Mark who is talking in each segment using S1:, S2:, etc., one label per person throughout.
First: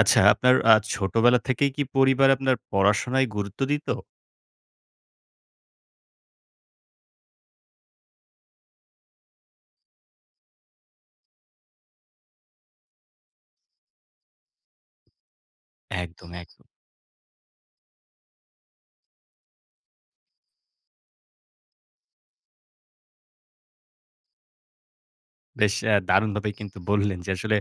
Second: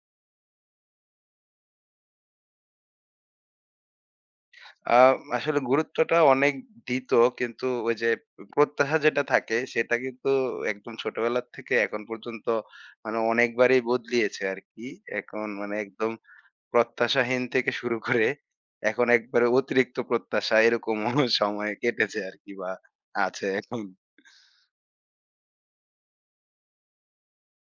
S1: আচ্ছা, আপনার ছোটবেলা থেকেই কি পরিবার আপনার পড়াশোনায় গুরুত্ব দিত?
S2: আ আসলে গুরুত্বটা অনেক দিত। কিন্তু ওই যে প্রত্যাশা যেটা থাকে সেটা কিন্তু একদম ছোটবেলার থেকে এখন পর্যন্ত মানে অনেকবারই বদলিয়েছে আরকি। এখন মানে একদম
S1: একদম, একদম।
S2: প্রত্যাশাহীন থেকে শুরু করে এখন একবারে অতিরিক্ত প্রত্যাশা এরকমও সময় কেটেছে আরকি বা আছে এখন।
S1: বেশ দারুণভাবেই কিন্তু বললেন যে আসলে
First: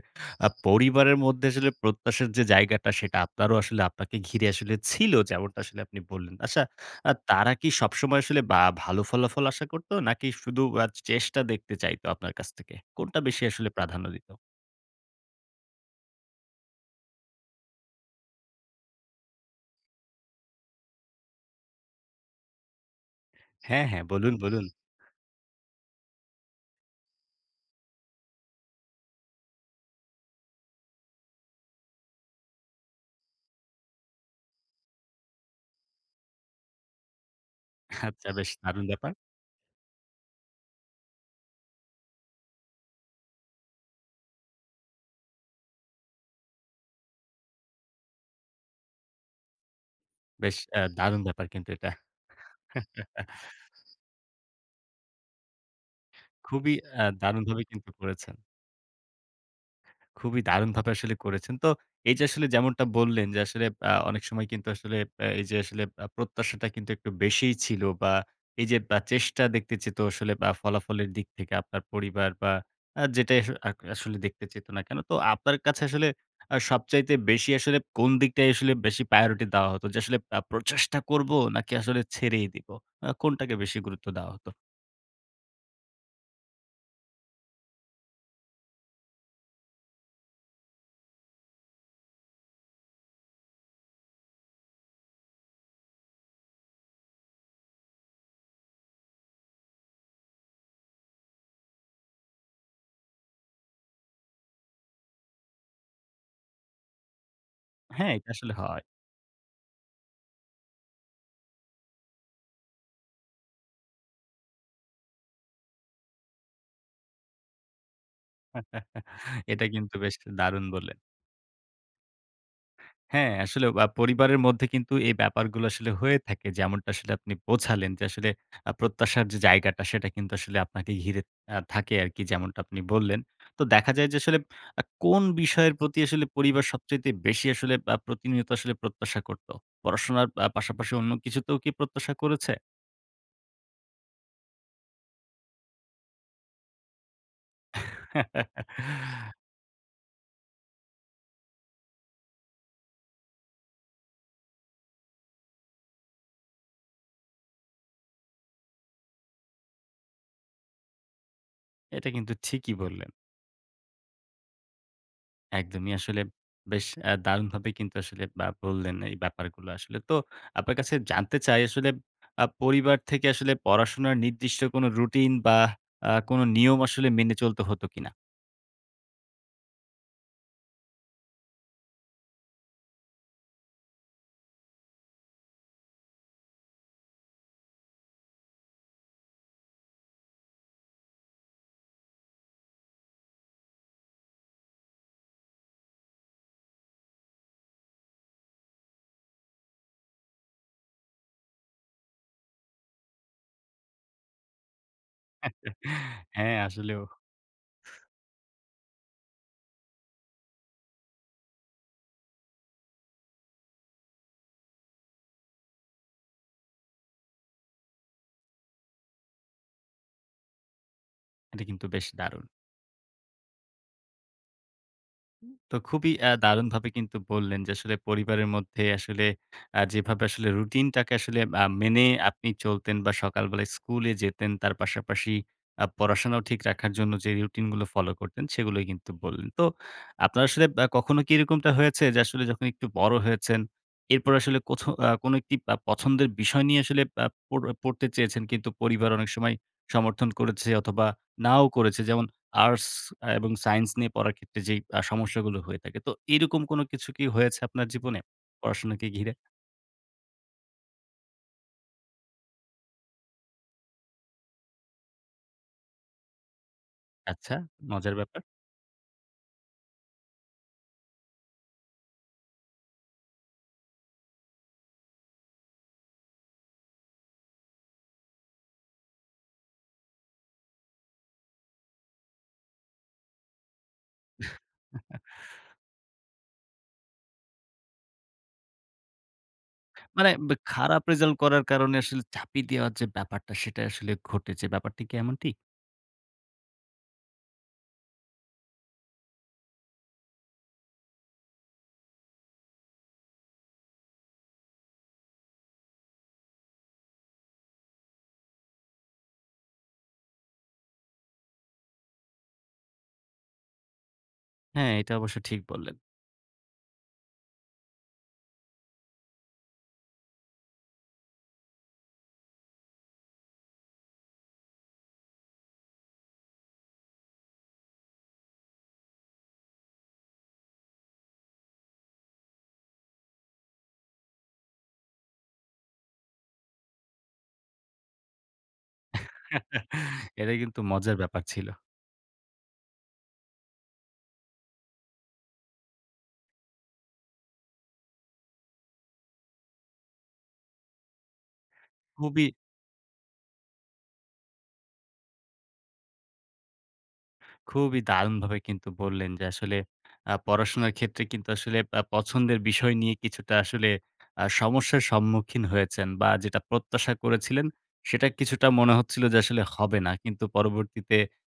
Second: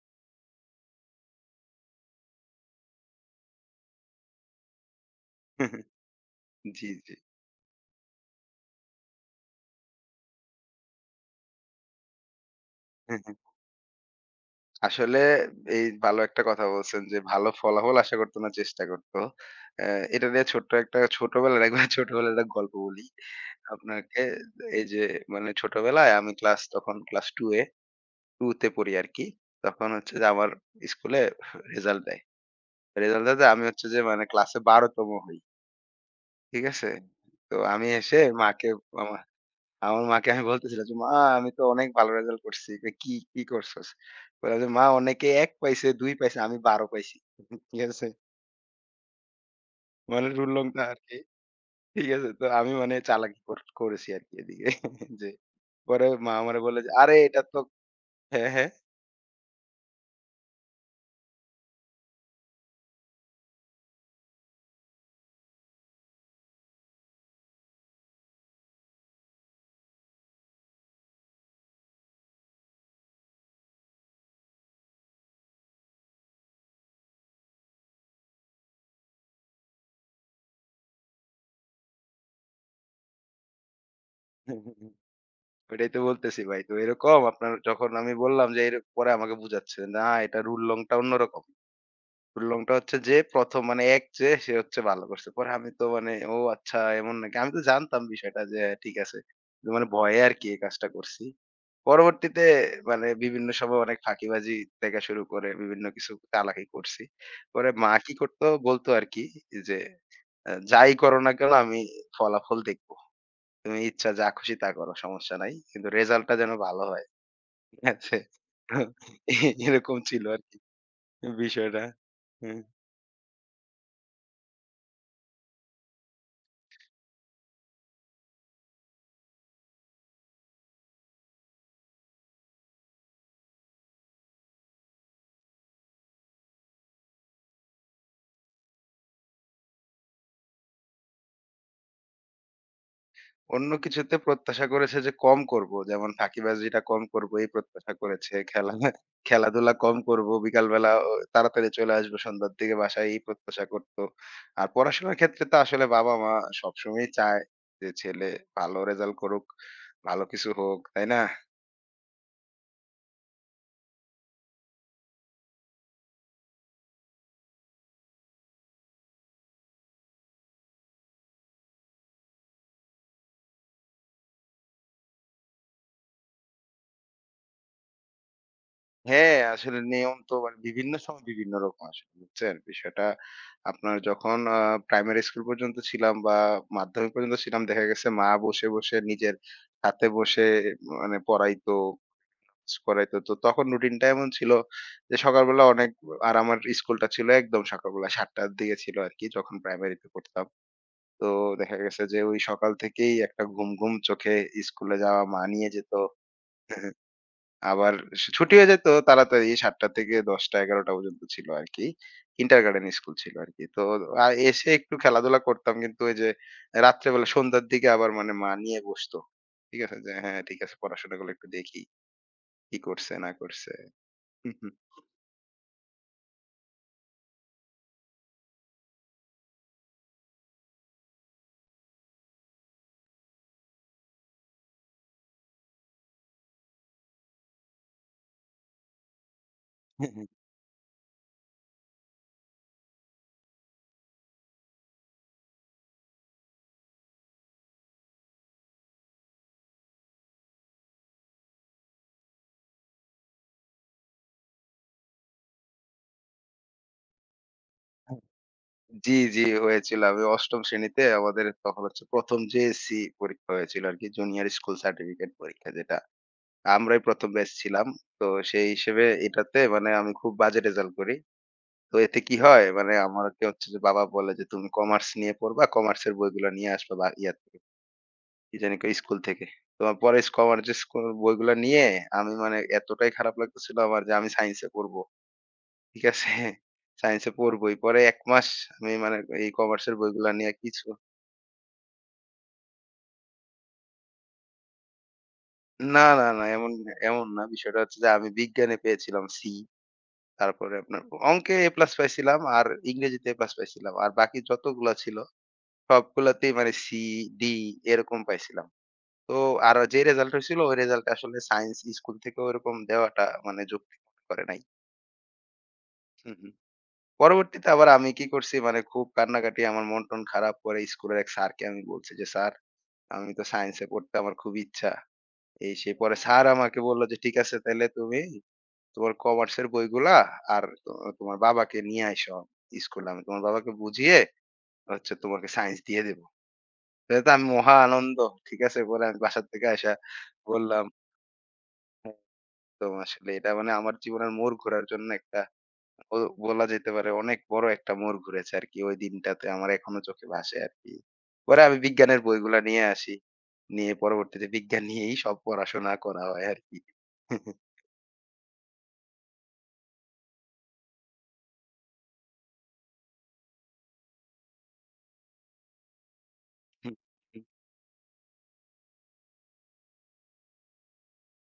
S1: পরিবারের মধ্যে আসলে প্রত্যাশার যে জায়গাটা সেটা আপনারও আসলে আপনাকে ঘিরে আসলে ছিল যেমনটা আসলে আপনি বললেন। আচ্ছা,
S2: জি, জি।
S1: তারা কি সবসময় আসলে বা ভালো ফলাফল আশা করত নাকি শুধু চেষ্টা দেখতে চাইতো আপনার কাছ থেকে? কোনটা বেশি আসলে প্রাধান্য দিত?
S2: আসলে এই ভালো একটা কথা বলছেন যে ভালো ফলাফল আশা করত না চেষ্টা করত। অ্যা এটা নিয়ে ছোট্ট একটা ছোটবেলার একবার ছোটবেলার একটা গল্প বলি।
S1: হ্যাঁ, হ্যাঁ,
S2: আপনাকে
S1: বলুন, বলুন।
S2: এই যে মানে ছোটবেলায় আমি ক্লাস 2 এ 2 তে পড়ি আরকি। তখন হচ্ছে যে আমার স্কুলে রেজাল্ট দেয়। রেজাল্ট দেওয়াতে আমি হচ্ছে যে মানে ক্লাসে ১২ তম হই। ঠিক আছে? তো আমি এসে
S1: আচ্ছা, বেশ
S2: মাকে
S1: দারুণ ব্যাপার।
S2: আমা আমার মাকে আমি বলতেছিলাম যে, "মা আমি তো অনেক ভালো রেজাল্ট করছি।" কয়, "কি করছস?" বললাম যে, "মা অনেকে ১ পাইছে, 2 পাইছে, আমি ১২ পাইছি।" ঠিক আছে? মানে
S1: বেশ
S2: উল্লঙ্ঘা আরকি।
S1: দারুণ ব্যাপার কিন্তু এটা।
S2: ঠিক আছে? তো আমি মানে চালাকি কর করেছি আরকি এদিকে যে পরে মা আমারে
S1: খুবই
S2: বলে যে, "আরে এটা তো
S1: দারুণভাবে কিন্তু করেছেন।
S2: হ্যাঁ, হ্যাঁ।
S1: খুবই দারুণভাবে আসলে করেছেন। তো এই যে আসলে যেমনটা বললেন যে আসলে অনেক সময় কিন্তু আসলে আ এই যে আসলে আ প্রত্যাশাটা কিন্তু একটু বেশিই ছিল বা এই যে চেষ্টা দেখতে চেত আসলে বা ফলাফলের দিক থেকে আপনার পরিবার বা আ যেটাই আস আ আসলে দেখতে চেত না কেন? তো আপনার কাছে আসলে সবচাইতে বেশি আসলে কোন দিকটায় আসলে বেশি প্রায়োরিটি দেওয়া হতো? যে আসলে প্রচেষ্টা করব নাকি আসলে ছেড়েই দিব? কোনটাকে বেশি গুরুত্ব দেওয়া হতো?
S2: ওইটাই তো বলতেছি ভাই।" তো এরকম আপনার যখন আমি বললাম যে, পরে আমাকে বুঝাচ্ছে, "না এটা রুল লংটা অন্যরকম। রুল লংটা হচ্ছে যে ১ম মানে ১ যে সে হচ্ছে ভালো করছে।" পরে আমি তো মানে, "ও আচ্ছা এমন নাকি?" আমি তো জানতাম বিষয়টা যে হ্যাঁ, ঠিক আছে। কিন্তু মানে ভয়ে আরকি এই কাজটা করছি। পরবর্তীতে মানে বিভিন্ন সময় অনেক ফাঁকিবাজি থেকে শুরু করে বিভিন্ন কিছু চালাকি করছি। পরে মা
S1: হ্যাঁ,
S2: কি
S1: এটা
S2: করতো
S1: আসলে হয়।
S2: বলতো আরকি যে, " যাই করো না কেন আমি ফলাফল দেখব।" তুমি ইচ্ছা যা খুশি তা করো সমস্যা নাই। কিন্তু রেজাল্টটা যেন ভালো হয়। ঠিক আছে? তো
S1: এটা কিন্তু
S2: এরকম
S1: বেশ
S2: ছিল আরকি
S1: দারুণ বললেন।
S2: বিষয়টা। হুম।
S1: হ্যাঁ, আসলে পরিবারের মধ্যে কিন্তু এই ব্যাপারগুলো আসলে হয়ে থাকে। যেমনটা আসলে আপনি বোঝালেন যে আসলে প্রত্যাশার যে জায়গাটা সেটা কিন্তু আসলে আপনাকে ঘিরে থাকে আরকি যেমনটা আপনি বললেন। তো দেখা যায় যে আসলে কোন বিষয়ের প্রতি আসলে পরিবার সবচাইতে বেশি আসলে প্রতিনিয়ত আসলে প্রত্যাশা করত? পড়াশোনার পাশাপাশি অন্য কিছুতেও কি প্রত্যাশা করেছে?
S2: অন্য কিছুতে প্রত্যাশা করেছে যে কম করব। যেমন ফাঁকিবাজিটা কম করব এই প্রত্যাশা করেছে। খেলাধুলা কম করব। বিকালবেলা তাড়াতাড়ি চলে আসবো সন্ধ্যার দিকে বাসায় এই প্রত্যাশা করত। আর পড়াশোনার ক্ষেত্রে তো আসলে বাবা-মা সবসময়ই চায় যে ছেলে ভালো রেজাল্ট করুক, ভালো কিছু হোক। তাই না?
S1: এটা কিন্তু ঠিকই বললেন। একদমই আসলে বেশ দারুণভাবে কিন্তু আসলে বা বললেন এই ব্যাপারগুলো আসলে। তো আপনার কাছে জানতে চাই আসলে পরিবার থেকে আসলে পড়াশোনার নির্দিষ্ট কোনো রুটিন বা কোনো নিয়ম আসলে মেনে চলতে হতো কিনা?
S2: হ্যাঁ, আসলে নিয়ম তো মানে বিভিন্ন সময় বিভিন্ন রকম আসলে বুঝছেন? বিষয়টা আপনার যখন প্রাইমারি স্কুল পর্যন্ত ছিলাম বা মাধ্যমিক পর্যন্ত ছিলাম দেখা গেছে মা বসে নিজের হাতে বসে মানে পড়াইতো, করাইতো। তো তখন রুটিনটা এমন ছিল যে সকালবেলা অনেক আর আমার স্কুলটা ছিল একদম সকালবেলা ৭ঃ০০ র দিকে ছিল আরকি যখন প্রাইমারিতে পড়তাম। তো দেখা গেছে যে ওই সকাল থেকেই একটা ঘুম, ঘুম চোখে স্কুলে যাওয়া মা নিয়ে যেত।
S1: হ্যাঁ, আসলেও
S2: আবার ছুটি হয়ে যেত তাড়াতাড়ি ৭ঃ০০ থেকে ১০ঃ০০-১১ঃ০০ পর্যন্ত ছিল আরকি। কিন্ডারগার্টেন স্কুল ছিল আরকি। তো এসে একটু খেলাধুলা করতাম কিন্তু ওই যে রাত্রেবেলা সন্ধ্যার দিকে আবার মানে মা নিয়ে বসত। ঠিক আছে? যে হ্যাঁ, ঠিক আছে পড়াশোনাগুলো একটু
S1: এটা
S2: দেখি।
S1: কিন্তু বেশ দারুণ।
S2: কি করছে না করছে। হু, হু।
S1: তো খুবই দারুণভাবে কিন্তু বললেন যে, আসলে পরিবারের মধ্যে আসলে যেভাবে আসলে রুটিনটাকে আসলে মেনে আপনি চলতেন বা সকালবেলায় স্কুলে যেতেন, তার পাশাপাশি পড়াশোনাও ঠিক রাখার জন্য যে রুটিনগুলো ফলো করতেন, সেগুলোই কিন্তু বললেন। তো আপনার আসলে কখনো কি এরকমটা হয়েছে যে, আসলে যখন একটু বড় হয়েছেন, এরপর আসলে কোথাও কোনো একটি পছন্দের বিষয় নিয়ে আসলে আ পড় পড়তে চেয়েছেন, কিন্তু পরিবার অনেক সময় সমর্থন করেছে অথবা নাও করেছে? যেমন আর্টস এবং সায়েন্স নিয়ে পড়ার ক্ষেত্রে যেই সমস্যাগুলো হয়ে থাকে। তো এরকম কোনো কিছু কি হয়েছে আপনার
S2: হ্যাঁ।
S1: জীবনে পড়াশোনাকে
S2: জি,
S1: ঘিরে?
S2: জি হয়েছিল। আমি ৮ম শ্রেণীতে আমাদের তখন হচ্ছে ১ম জেএসসি পরীক্ষা হয়েছিল আরকি। জুনিয়র স্কুল সার্টিফিকেট পরীক্ষা যেটা। আমরাই ১ম ব্যাচ
S1: আচ্ছা,
S2: ছিলাম।
S1: মজার
S2: তো
S1: ব্যাপার।
S2: সেই হিসেবে এটাতে মানে আমি খুব বাজে রেজাল্ট করি। তো এতে কি হয়? মানে আমাকে হচ্ছে যে বাবা বলে যে, "তুমি কমার্স নিয়ে পড়বা, কমার্সের বইগুলা নিয়ে আসবা বা ইয়া থেকে, কি জানি কয় স্কুল থেকে।" তো আমার পরে কমার্সের স্কুল বইগুলা নিয়ে আমি মানে এতটাই খারাপ লাগতেছিল আমার যে আমি সায়েন্সে পড়বো। ঠিক আছে? সায়েন্সে পড়বোই। পরে ১ মাস আমি মানে এই কমার্সের
S1: মানে
S2: বইগুলা নিয়ে কিছু
S1: খারাপ রেজাল্ট করার কারণে আসলে চাপিয়ে দেওয়ার যে ব্যাপারটা সেটা আসলে ঘটেছে। ব্যাপারটি কি এমনটি?
S2: না, না, না এমন না। বিষয়টা হচ্ছে যে আমি বিজ্ঞানে পেয়েছিলাম সি, তারপরে আপনার অঙ্কে এ প্লাস পাইছিলাম আর ইংরেজিতে এ প্লাস পাইছিলাম। আর বাকি যতগুলা ছিল সবগুলাতেই মানে সি, ডি এরকম পাইছিলাম। তো আর যে রেজাল্ট হইছিল ওই রেজাল্টে আসলে সায়েন্স স্কুল থেকে ওরকম দেওয়াটা মানে যৌক্তিক মনে করে নাই।
S1: হ্যাঁ, এটা অবশ্য ঠিক বললেন।
S2: হুম, হুম। পরবর্তীতে আবার আমি কি করছি মানে খুব কান্নাকাটি আমার মন-টন খারাপ পরে স্কুলের এক স্যারকে আমি বলছি যে, "স্যার আমি তো সায়েন্সে পড়তে আমার খুব ইচ্ছা।" এই সেই পরে স্যার আমাকে বলল যে, "ঠিক আছে তাইলে তুমি তোমার কমার্সের বইগুলা আর তো তোমার বাবাকে নিয়ে আইসো স্কুলে। আমি তোমার বাবাকে বুঝিয়ে হচ্ছে তোমাকে সায়েন্স দিয়ে দেব।" এটা তো আমি মহা আনন্দ। ঠিক আছে? পরে আমি বাসার থেকে আইসা
S1: এটা কিন্তু
S2: বললাম
S1: মজার ব্যাপার ছিল।
S2: তো আসলে এটা মানে আমার জীবনের মোড় ঘোরার জন্য একটা ও বলা যেতে পারে অনেক বড় একটা মোড় ঘুরেছে আরকি। ওই দিনটাতে আমার এখনো চোখে ভাসে আরকি। পরে আমি বিজ্ঞানের
S1: খুবই
S2: বইগুলা নিয়ে আসি। নিয়ে পরবর্তীতে বিজ্ঞান নিয়েই সব পড়াশোনা করা হয় আরকি।
S1: খুবই দারুণভাবে কিন্তু বললেন যে আসলে পড়াশোনার ক্ষেত্রে কিন্তু আসলে পছন্দের বিষয় নিয়ে কিছুটা আসলে সমস্যার সম্মুখীন হয়েছেন বা যেটা
S2: হুম,
S1: প্রত্যাশা করেছিলেন, সেটা কিছুটা মনে হচ্ছিল যে আসলে হবে না। কিন্তু পরবর্তীতে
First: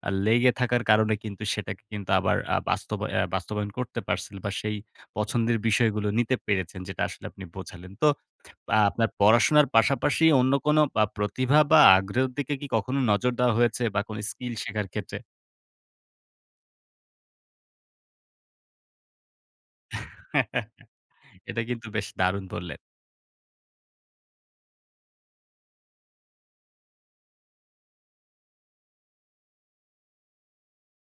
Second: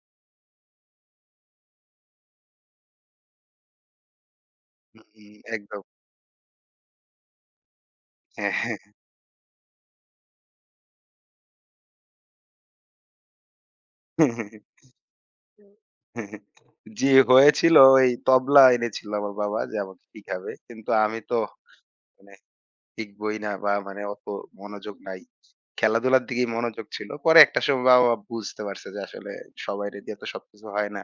S1: লেগে থাকার কারণে কিন্তু সেটাকে কিন্তু আবার আ বাস্তবা আ বাস্তবায়ন করতে পারছিলেন বা সেই পছন্দের
S2: একদম।
S1: বিষয়গুলো নিতে পেরেছেন যেটা আসলে আপনি বোঝালেন। তো
S2: হ্যাঁ, হ্যাঁ।
S1: আপনার পড়াশোনার পাশাপাশি অন্য কোনো প্রতিভা বা আগ্রহের দিকে কি কখনো নজর দেওয়া হয়েছে বা কোনো স্কিল শেখার ক্ষেত্রে?
S2: জি, হয়েছিল ওই তবলা এনেছিল আমার বাবা যে আমাকে শিখাবে। কিন্তু আমি তো
S1: এটা কিন্তু বেশ
S2: মানে
S1: দারুণ বললেন।
S2: শিখবই না বা মানে অত মনোযোগ নাই। খেলাধুলার দিকেই মনোযোগ ছিল। পরে একটা সময় বাবা-মা বুঝতে পারছে যে আসলে সবাইরে দিয়ে তো সবকিছু হয় না।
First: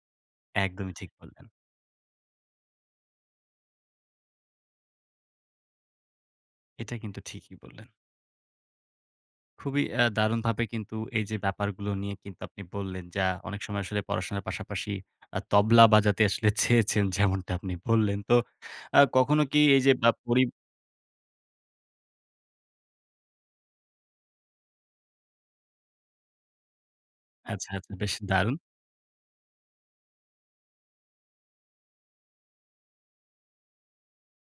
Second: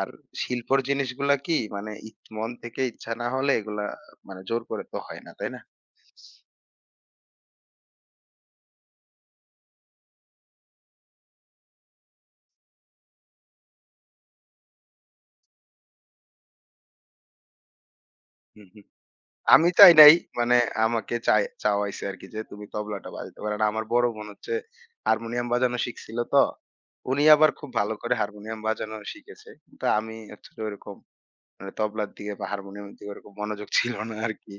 S2: আর শিল্পর
S1: একদমই ঠিক
S2: জিনিসগুলা
S1: বললেন।
S2: কি মানে মন থেকে ইচ্ছা না হলে এগুলা মানে জোর করে তো হয় না, তাই না?
S1: এটা কিন্তু ঠিকই বললেন। খুবই দারুণভাবে কিন্তু এই যে ব্যাপারগুলো নিয়ে কিন্তু আপনি বললেন, যা অনেক সময় আসলে পড়াশোনার পাশাপাশি তবলা বাজাতে আসলে চেয়েছেন যেমনটা আপনি বললেন। তো
S2: হুম, হুম।
S1: আ কখনো কি
S2: আমি
S1: এই
S2: চাই
S1: যে বা
S2: নাই
S1: পরি
S2: মানে আমাকে চাওয়াইছে আরকি যে তুমি তবলাটা বাজাতে পারো। আর আমার বড় বোন হচ্ছে হারমোনিয়াম বাজানো শিখছিল তো। উনি আবার খুব
S1: আচ্ছা,
S2: ভালো
S1: আচ্ছা,
S2: করে
S1: বেশ দারুণ।
S2: হারমোনিয়াম বাজানো শিখেছে। কিন্তু আমি হচ্ছে যে ওইরকম মানে তবলার দিকে বা হারমোনিয়ামের দিকে ওরকম মনোযোগ ছিল না আরকি।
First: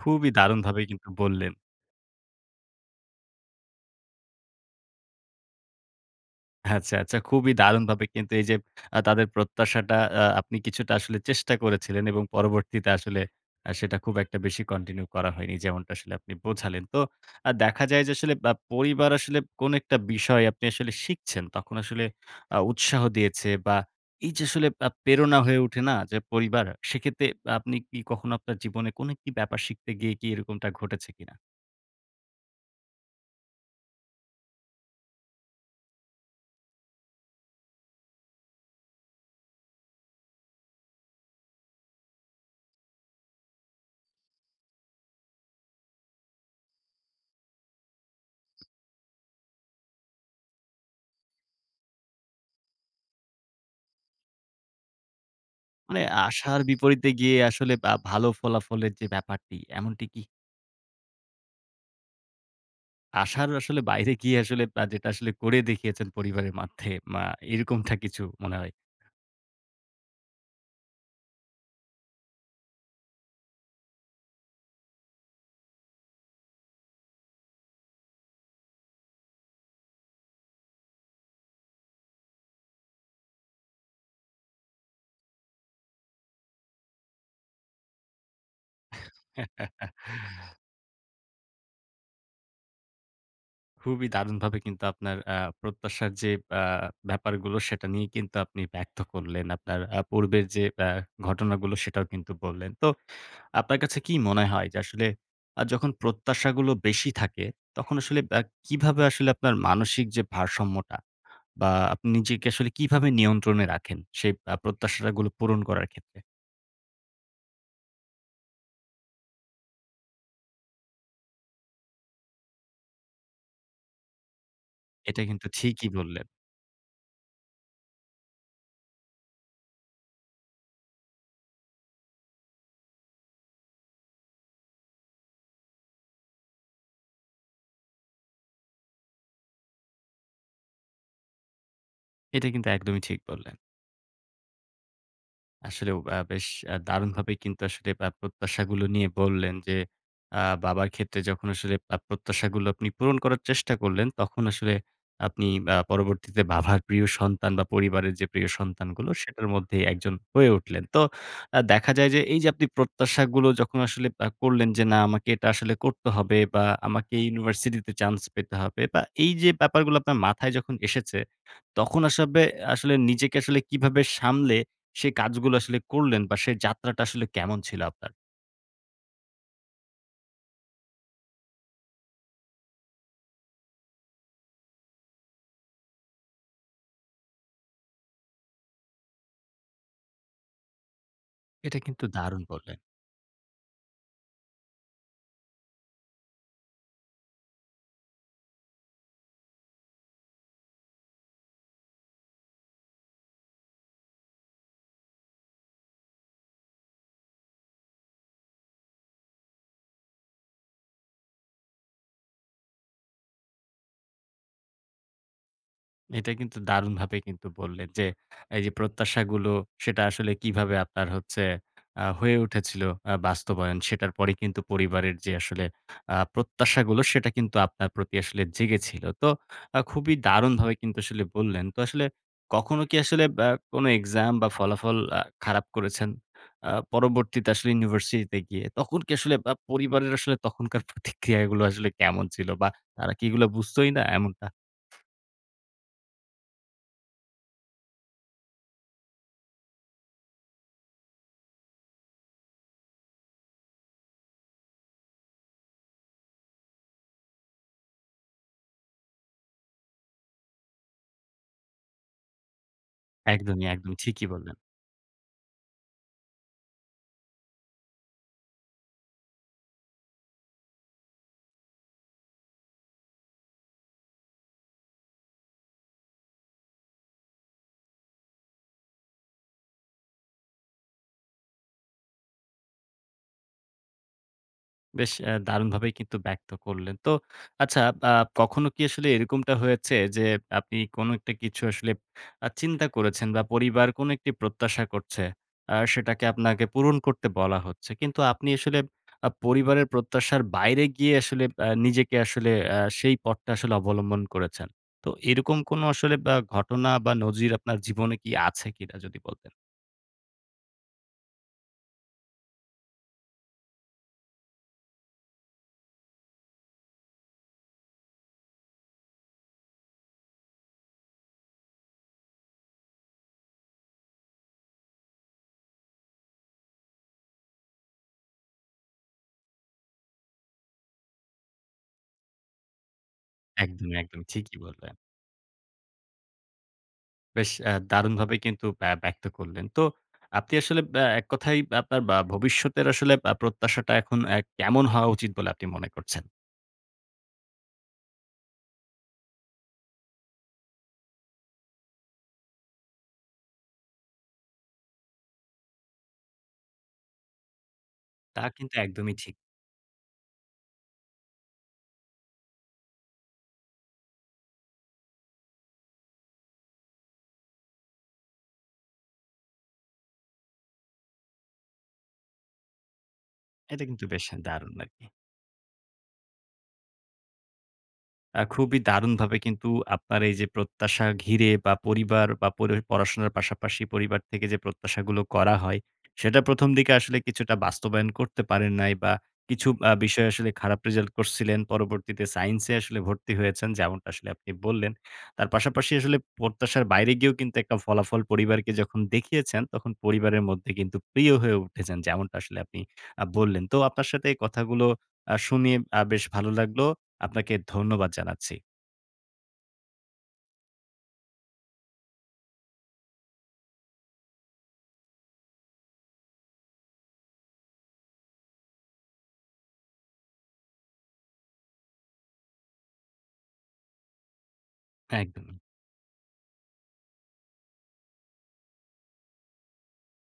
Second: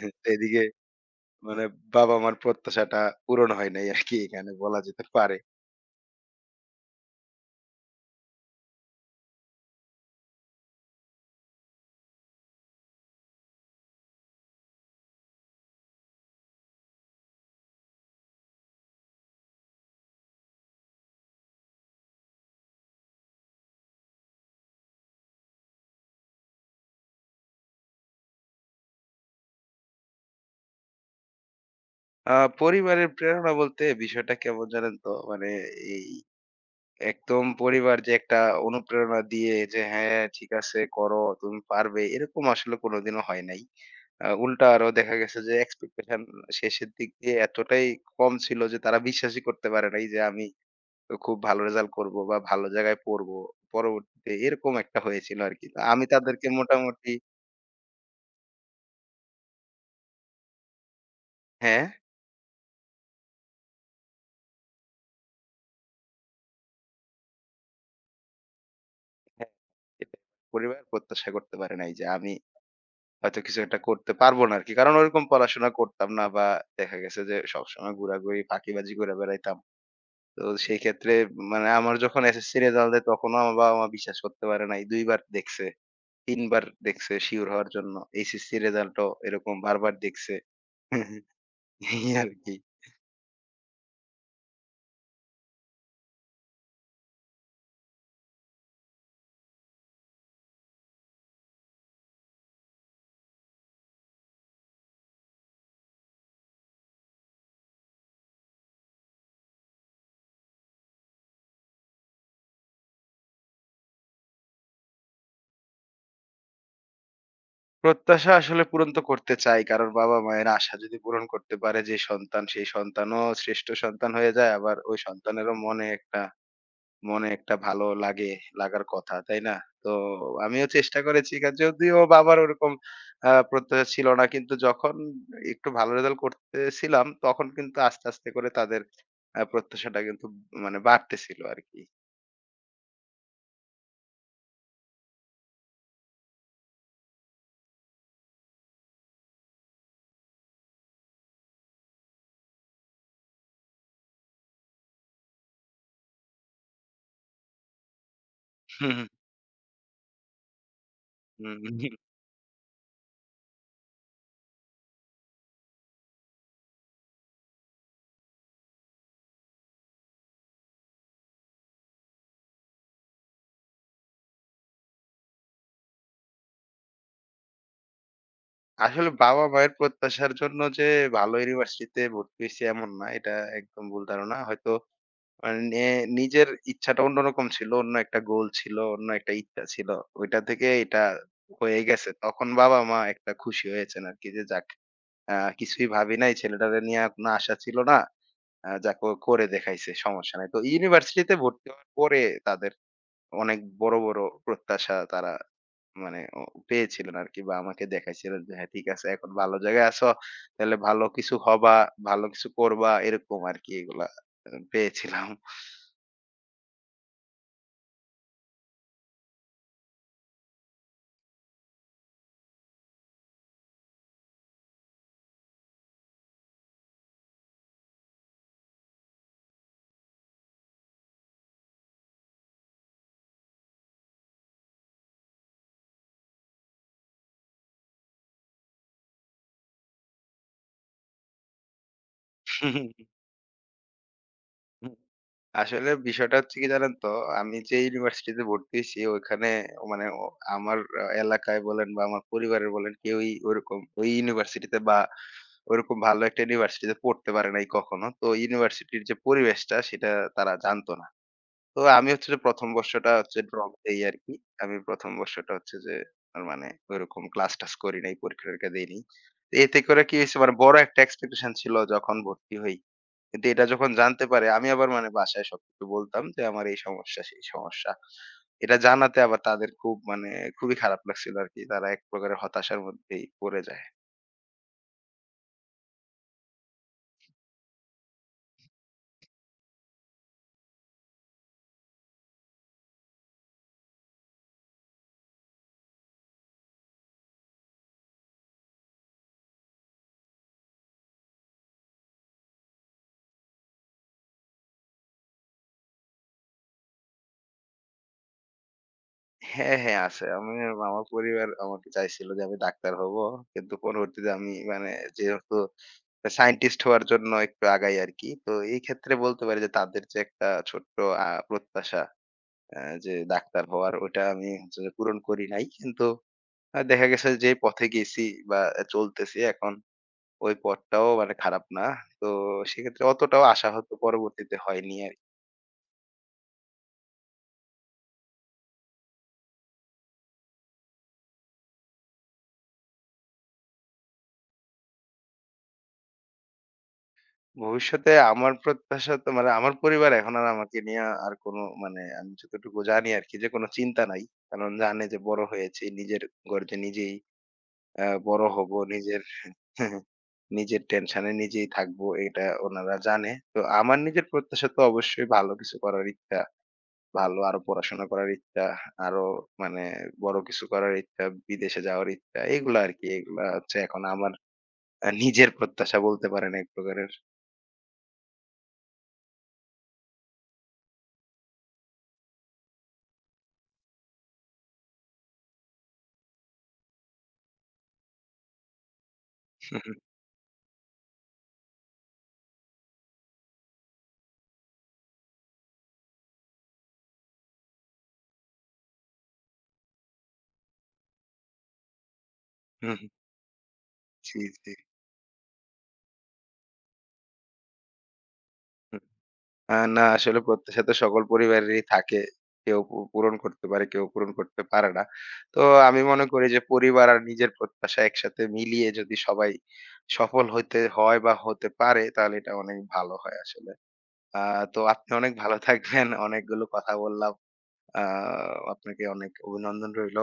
S1: খুবই
S2: এদিকে
S1: দারুণভাবে কিন্তু বললেন।
S2: মানে বাবা-মার প্রত্যাশাটা পূরণ হয় নাই আরকি এখানে বলা যেতে পারে।
S1: আচ্ছা, আচ্ছা। খুবই দারুণভাবে কিন্তু এই যে তাদের প্রত্যাশাটা আপনি কিছুটা আসলে চেষ্টা করেছিলেন এবং পরবর্তীতে আসলে সেটা খুব একটা বেশি কন্টিনিউ করা হয়নি। যেমনটা আসলে আপনি বোঝালেন। তো দেখা যায় যে আসলে পরিবার আসলে কোনো একটা বিষয় আপনি আসলে শিখছেন, তখন আসলে উৎসাহ দিয়েছে বা এই যে আসলে প্রেরণা হয়ে ওঠে না যে পরিবার, সেক্ষেত্রে আপনি কি কখনো আপনার জীবনে কোনো একটি ব্যাপার শিখতে গিয়ে কি এরকমটা ঘটেছে কিনা?
S2: আ পরিবারের প্রেরণা বলতে বিষয়টা কেমন জানেন তো? মানে এই একদম পরিবার যে একটা অনুপ্রেরণা দিয়ে যে, "হ্যাঁ, ঠিক আছে করো, তুমি পারবে।" এরকম আসলে কোনোদিনও হয় নাই। উল্টা আরো দেখা গেছে যে expectation শেষের দিক দিয়ে এতটাই কম ছিল যে তারা বিশ্বাসই করতে পারে নাই যে আমি খুব ভালো রেজাল্ট করব বা ভালো জায়গায় পড়বো। পরবর্তীতে এরকম একটা হয়েছিল আরকি। তো
S1: মানে
S2: আমি তাদেরকে
S1: আশার বিপরীতে
S2: মোটামুটি
S1: গিয়ে আসলে ভালো ফলাফলের যে ব্যাপারটি, এমনটি কি
S2: হ্যাঁ?
S1: আশার আসলে বাইরে গিয়ে আসলে যেটা আসলে করে দেখিয়েছেন পরিবারের মাধ্যে মা এরকমটা কিছু মনে হয়।
S2: হ্যাঁ, সেটাই। পরিবার প্রত্যাশা করতে পারে নাই যে আমি হয়তো কিছু একটা করতে পারবো না আরকি। কারণ ওরকম পড়াশোনা করতাম না বা দেখা গেছে যে সবসময় ঘোরাঘুরি, ফাঁকিবাজি করে বেড়াইতাম। তো সেই ক্ষেত্রে মানে আমার যখন এসএসসি রেজাল্ট দেয় তখনও আমার বাবা-মা বিশ্বাস করতে পারে নাই। ২ বার দেখছে, ৩ বার দেখছে সিউর হওয়ার জন্য। এইচএসসি রেজাল্টও এরকম বারবার দেখছে। এই আরকি।
S1: খুবই দারুণভাবে কিন্তু আপনার প্রত্যাশার যে আ ব্যাপারগুলো সেটা নিয়ে কিন্তু আপনি ব্যক্ত করলেন। আপনার পূর্বের যে ঘটনাগুলো সেটাও কিন্তু বললেন। তো আপনার কাছে কি মনে হয় যে আসলে যখন প্রত্যাশাগুলো বেশি থাকে তখন আসলে কিভাবে আসলে আপনার মানসিক যে ভারসাম্যটা বা আপনি নিজেকে আসলে কিভাবে নিয়ন্ত্রণে রাখেন সেই প্রত্যাশাগুলো পূরণ করার ক্ষেত্রে?
S2: প্রত্যাশা আসলে পূরণ তো করতে চাই। কারণ বাবা-মায়ের আশা যদি পূরণ করতে পারে যে সন্তান, সেই সন্তানও শ্রেষ্ঠ সন্তান হয়ে যায়। আবার ওই
S1: এটা কিন্তু
S2: সন্তানেরও
S1: ঠিকই বললেন।
S2: মনে একটা ভালো লাগে, লাগার কথা, তাই না? তো আমিও চেষ্টা করেছি যদিও বাবার ওরকম প্রত্যাশা ছিল না। কিন্তু যখন একটু ভালো রেজাল্ট করতেছিলাম, তখন কিন্তু আস্তে, আস্তে করে তাদের প্রত্যাশাটা কিন্তু মানে বাড়তেছিল আরকি।
S1: এটা কিন্তু একদমই ঠিক বললেন। আসলেও বেশ দারুণভাবেই কিন্তু আসলে প্রত্যাশাগুলো নিয়ে বললেন যে, আ বাবার ক্ষেত্রে যখন আসলে প্রত্যাশাগুলো আপনি পূরণ করার চেষ্টা করলেন, তখন আসলে আপনি পরবর্তীতে বাবার প্রিয় সন্তান বা পরিবারের যে প্রিয় সন্তানগুলো, সেটার মধ্যেই একজন হয়ে উঠলেন। তো দেখা যায় যে, এইযে আপনি প্রত্যাশাগুলো যখন আসলে করলেন যে, "না, আমাকে এটা আসলে করতে হবে" বা "আমাকে ইউনিভার্সিটিতে চান্স পেতে হবে" বা এইযে ব্যাপারগুলো আপনার মাথায় যখন এসেছে, তখন আসবে আসলে নিজেকে আসলে কিভাবে সামলে সেই কাজগুলো আসলে করলেন বা সেই যাত্রাটা আসলে কেমন ছিল আপনার?
S2: আসলে বাবা-মায়ের প্রত্যাশার জন্য যে ভালো ইউনিভার্সিটিতে ভর্তি হইছি এমন না। এটা একদম ভুল ধারণা। হয়তো মানে নিজের ইচ্ছাটা অন্যরকম ছিল, অন্য একটা গোল ছিল, অন্য একটা ইচ্ছা ছিল। ওইটা থেকে এটা
S1: এটা
S2: হয়ে
S1: কিন্তু
S2: গেছে।
S1: দারুণ
S2: তখন
S1: বললেন।
S2: বাবা-মা একটা খুশি হয়েছেন আরকি যে যাক কিছুই ভাবি নাই, ছেলেটারে নিয়ে আর কোনো আশা ছিল না। যাক ও করে দেখাইছে, সমস্যা নাই। তো ইউনিভার্সিটিতে ভর্তি হওয়ার পরে তাদের অনেক বড়, বড় প্রত্যাশা তারা মানে পেয়েছিলেন আরকি বা আমাকে দেখাইছিলেন যে, "হ্যাঁ ঠিক আছে এখন ভালো জায়গায় আছো, তাহলে ভালো কিছু হবা, ভালো কিছু করবা।" এরকম আরকি এগুলা পেয়েছিলাম।
S1: এটা কিন্তু দারুণভাবে কিন্তু বললেন যে, এই যে প্রত্যাশাগুলো সেটা আসলে কিভাবে আপনার হচ্ছে হয়ে উঠেছিল বাস্তবায়ন। সেটার পরে কিন্তু পরিবারের যে আসলে প্রত্যাশাগুলো সেটা কিন্তু আপনার প্রতি আসলে জেগেছিল। তো খুবই দারুণভাবে কিন্তু আসলে বললেন। তো আসলে কখনো কি আসলে বা কোনো এক্সাম বা ফলাফল খারাপ করেছেন? পরবর্তীতে আসলে ইউনিভার্সিটিতে গিয়ে তখন কি আসলে পরিবারের আসলে তখনকার প্রতিক্রিয়াগুলো আসলে কেমন ছিল? বা তারা কি এগুলো বুঝতোই না এমনটা?
S2: হুম, আসলে বিষয়টা হচ্ছে কি জানেন তো? আমি যে ইউনিভার্সিটিতে ভর্তি হইছি ওইখানে মানে ও আমার এলাকায় বলেন বা আমার পরিবারের বলেন কেউই ওরকম ওই ইউনিভার্সিটিতে বা ওরকম ভালো একটা ইউনিভার্সিটিতে পড়তে পারে নাই কখনো। তো ইউনিভার্সিটির যে পরিবেশটা সেটা তারা জানতো না। তো আমি হচ্ছে যে ১ম বর্ষটা হচ্ছে
S1: একদমই,
S2: ড্রপ
S1: একদম
S2: দেই
S1: ঠিকই
S2: আরকি।
S1: বললেন।
S2: আমি ১ম বর্ষটা হচ্ছে যে মানে ওইরকম ক্লাস-টাস করি নাই, পরীক্ষা-টরীক্ষা দেইনি। এতে করে কি হইছে মানে বড় একটা এক্সপেকটেশন ছিল যখন ভর্তি হই। কিন্তু এটা যখন জানতে পারে আমি আবার মানে বাসায় সবকিছু বলতাম যে আমার এই সমস্যা সেই সমস্যা। এটা জানাতে আবার তাদের খুব মানে খুবই খারাপ লাগছিল আরকি। তারা এক প্রকারের হতাশার মধ্যেই পড়ে যায়।
S1: বেশ দারুণভাবেই কিন্তু ব্যক্ত করলেন। তো আচ্ছা, আ কখনো কি আসলে এরকমটা হয়েছে যে আপনি কোনো একটা কিছু আসলে চিন্তা করেছেন বা পরিবার কোনো একটি প্রত্যাশা করছে, সেটাকে আপনাকে পূরণ করতে বলা হচ্ছে। কিন্তু আপনি আসলে পরিবারের প্রত্যাশার বাইরে গিয়ে আসলে নিজেকে আসলে সেই পথটা আসলে অবলম্বন করেছেন। তো এরকম কোনো আসলে বা ঘটনা বা নজির আপনার জীবনে কি আছে কিনা যদি বলতেন?
S2: হ্যাঁ, হ্যাঁ আছে। আমার পরিবার আমাকে চাইছিল যে আমি ডাক্তার হবো। কিন্তু পরবর্তীতে আমি মানে যেহেতু সায়েন্টিস্ট হওয়ার জন্য একটু আগাই আরকি। তো এই ক্ষেত্রে বলতে পারি যে তাদের যে একটা ছোট্ট প্রত্যাশা যে ডাক্তার হওয়ার ওইটা আমি হচ্ছে যে পূরণ করি নাই। কিন্তু দেখা গেছে যে পথে গেছি বা চলতেছি এখন ওই পথটাও মানে খারাপ না। তো সেক্ষেত্রে অতটাও আশাহত
S1: একদমই, একদম
S2: পরবর্তীতে
S1: ঠিকই বললেন।
S2: হয়নি আরকি।
S1: বেশ দারুণভাবে কিন্তু ব্যক্ত করলেন। তো আপনি আসলে এক কথায় আপনার বা ভবিষ্যতের আসলে প্রত্যাশাটা এখন কেমন হওয়া উচিত বলে আপনি মনে করছেন?
S2: ভবিষ্যতে আমার প্রত্যাশা তো মানে আমার পরিবার এখন আর আমাকে নিয়ে আর কোনো মানে আমি যতটুকু জানি আরকি যে কোনো চিন্তা নাই। কারণ জানে যে বড় হয়েছি, নিজের গর্জে নিজেই
S1: তা
S2: বড় হব,
S1: কিন্তু একদমই
S2: নিজের
S1: ঠিক।
S2: নিজের টেনশনে নিজেই থাকবো এটা ওনারা জানে। তো আমার নিজের প্রত্যাশা তো অবশ্যই ভালো কিছু করার ইচ্ছা ভালো আরো পড়াশোনা করার ইচ্ছা, আরো মানে বড় কিছু করার ইচ্ছা, বিদেশে যাওয়ার ইচ্ছা এগুলা আরকি। এগুলা হচ্ছে
S1: এটা
S2: এখন
S1: কিন্তু বেশ
S2: আমার
S1: দারুণ আরকি।
S2: নিজের প্রত্যাশা বলতে পারেন এক প্রকারের।
S1: খুবই দারুণভাবে কিন্তু আপনার এই যে প্রত্যাশা ঘিরে বা পরিবার বা পড়াশোনার পাশাপাশি পরিবার থেকে যে প্রত্যাশাগুলো করা হয়, সেটা ১ম দিকে আসলে কিছুটা বাস্তবায়ন করতে পারেন নাই বা কিছু বিষয়ে আসলে খারাপ রেজাল্ট করছিলেন। পরবর্তীতে সায়েন্সে আসলে ভর্তি হয়েছেন যেমনটা আসলে আপনি বললেন। তার পাশাপাশি আসলে প্রত্যাশার বাইরে গিয়েও কিন্তু একটা ফলাফল পরিবারকে যখন দেখিয়েছেন, তখন পরিবারের মধ্যে কিন্তু প্রিয় হয়ে উঠেছেন যেমনটা আসলে আপনি
S2: হু, হু।
S1: বললেন। তো আপনার সাথে এই
S2: জি, জি।
S1: কথাগুলো শুনিয়ে বেশ ভালো লাগলো। আপনাকে ধন্যবাদ জানাচ্ছি।
S2: হুম। না আসলে প্রত্যাশা তো সকল পরিবারেরই থাকে। কেউ পূরণ করতে পারে, কেউ পূরণ করতে পারে না। তো আমি মনে করি যে পরিবার আর নিজের প্রত্যাশা একসাথে মিলিয়ে যদি সবাই সফল হইতে হয় বা হতে পারে তাহলে এটা অনেক ভালো হয় আসলে। আ তো আপনি অনেক
S1: একদম।
S2: ভালো থাকবেন। অনেকগুলো কথা বললাম। আ আপনাকে অনেক অভিনন্দন রইল।